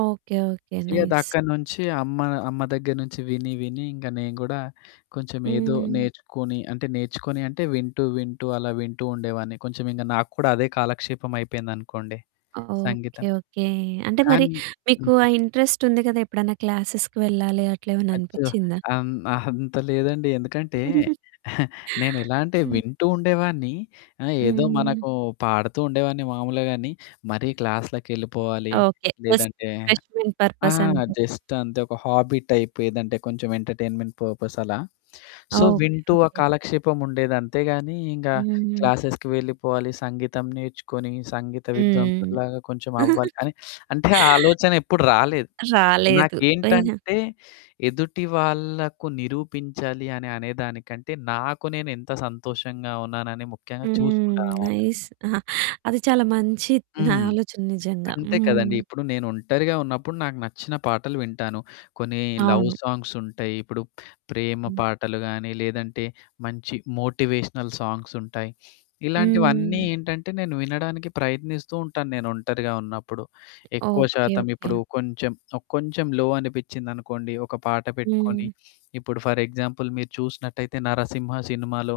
Okay okay. ఇక nice. దక్కడి నుంచి అమ్మ, అమ్మ దగ్గర నుంచి విని విని ఇంక నేను గూడా కొంచెం ఏదో హ్మ్. నేర్చుకొని, అంటే నేర్చుకొని అంటే, వింటూ వింటూ అలా వింటూ ఉండేవాడిని. కొంచెం ఇంగ నాకు కూడా అదే కాలక్షేపం అయిపోయిందనుకోండి. ఓకే. సంగీతం ఓకే. అంటే మరి కానీ మీకు ఆ హ్మ్. ఇంట్రెస్ట్ ఉంది కదా! ఎప్పుడైనా క్లాసెస్‌కి వెళ్ళాలి అట్లేమన్నా అచ్చో! అనిపిచ్చిందా? అన్ అంత లేదండి ఎందుకంటే నేనెలా అంటే హ్మ్. వింటూ ఉండేవాడిని, ఆహ్, ఏదో హ్మ్. మనకు పాడుతూ ఉండేవాడిని మామూలు గానీ, మరీ క్లాస్‌లకెళ్ళిపోవాలి ఓకే. జస్ట్ లేదంటే రిఫ్రెష్‌మెంట్ ఆ! పర్పస్ అంతే. జస్ట్ అంతే ఒక హాబీ టైప్ ఏదంటే కొంచెం ఎంటర్‌టైన్‌మెంట్ పర్పస్ అలా సో ఓకే, వింటూ ఆ ఓకే. కాలక్షేపముండేది. అంతే గానీ ఇంగ హ్మ్. క్లాసెస్‌కి వెళ్ళిపోవాలి, సంగీతం నేర్చుకొని సంగీత హ్మ్. విద్వాంసుడిలాగా కొంచెం అవ్వాలి అని, అంటే ఆ ఆలోచన ఎప్పుడు రాలేదు. రాలేదు. అయినా నాకేంటంటే ఎదుటి వాళ్ళకు నిరూపించాలి అని అనే దానికంటే నాకు నేను ఎంత సంతోషంగా ఉన్నానని ముఖ్యంగా హ్మ్. చూసుకుంటాననమాట. నైస్ అహా! అది చాలా మంచి త్ నా హ్మ్. ఆలోచన నిజంగా! అంతే కదండీ! హ్మ్. ఇప్పుడు నేను ఒంటరిగా ఉన్నప్పుడు నాకు నచ్చిన పాటలు వింటాను. కొన్ని లవ్ అవును. సాంగ్స్ ఉంటాయి, ఇప్పుడు ప్రేమ హ్మ్. పాటలు గానీ, లేదంటే మంచి మోటివేషనల్ సాంగ్స్ ఉంటాయి. ఇలాంటివన్నీ హ్మ్. ఏంటంటే నేను వినడానికి ప్రయత్నిస్తూ ఉంటాను, నేను ఒంటరిగా ఉన్నప్పుడు. ఎక్కువ ఓకే, శాతం ఓకే. ఇప్పుడు కొంచెం, కొంచెం లో అనిపిచ్చిందనుకోండి ఒక పాట పెట్టుకొని, హ్మ్. ఇప్పుడు ఫర్ ఎగ్జాంపుల్ మీరు చూసినట్టయితే 'నరసింహ' సినిమాలో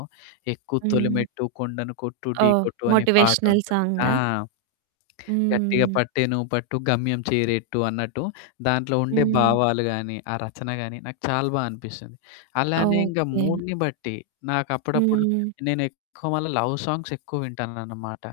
'ఎక్కు హ్మ్. తొలిమెట్టు కొండను కొట్టు ఢీ ఓహ్! కొట్టు' అనే మోటివేషనల్ పాటుంటుంది. ఆ! సాంగా? 'గట్టిగా హ్మ్. పట్టే నువ్వు పట్టు గమ్యం చేరట్టు' అన్నట్టు దాంట్లో ఉండే హ్మ్. భావాలు గాని, ఆ రచన గాని నాకు చాలా బా అనిపిస్తుంది. అలానే ఇంకా ఓకే. మూడ్‌ని బట్టి, నాకు అప్పుడప్పుడు హ్మ్. నేను ఎక్కువ మల్ల లవ్ సాంగ్స్ ఎక్కువ వింటాననమాట.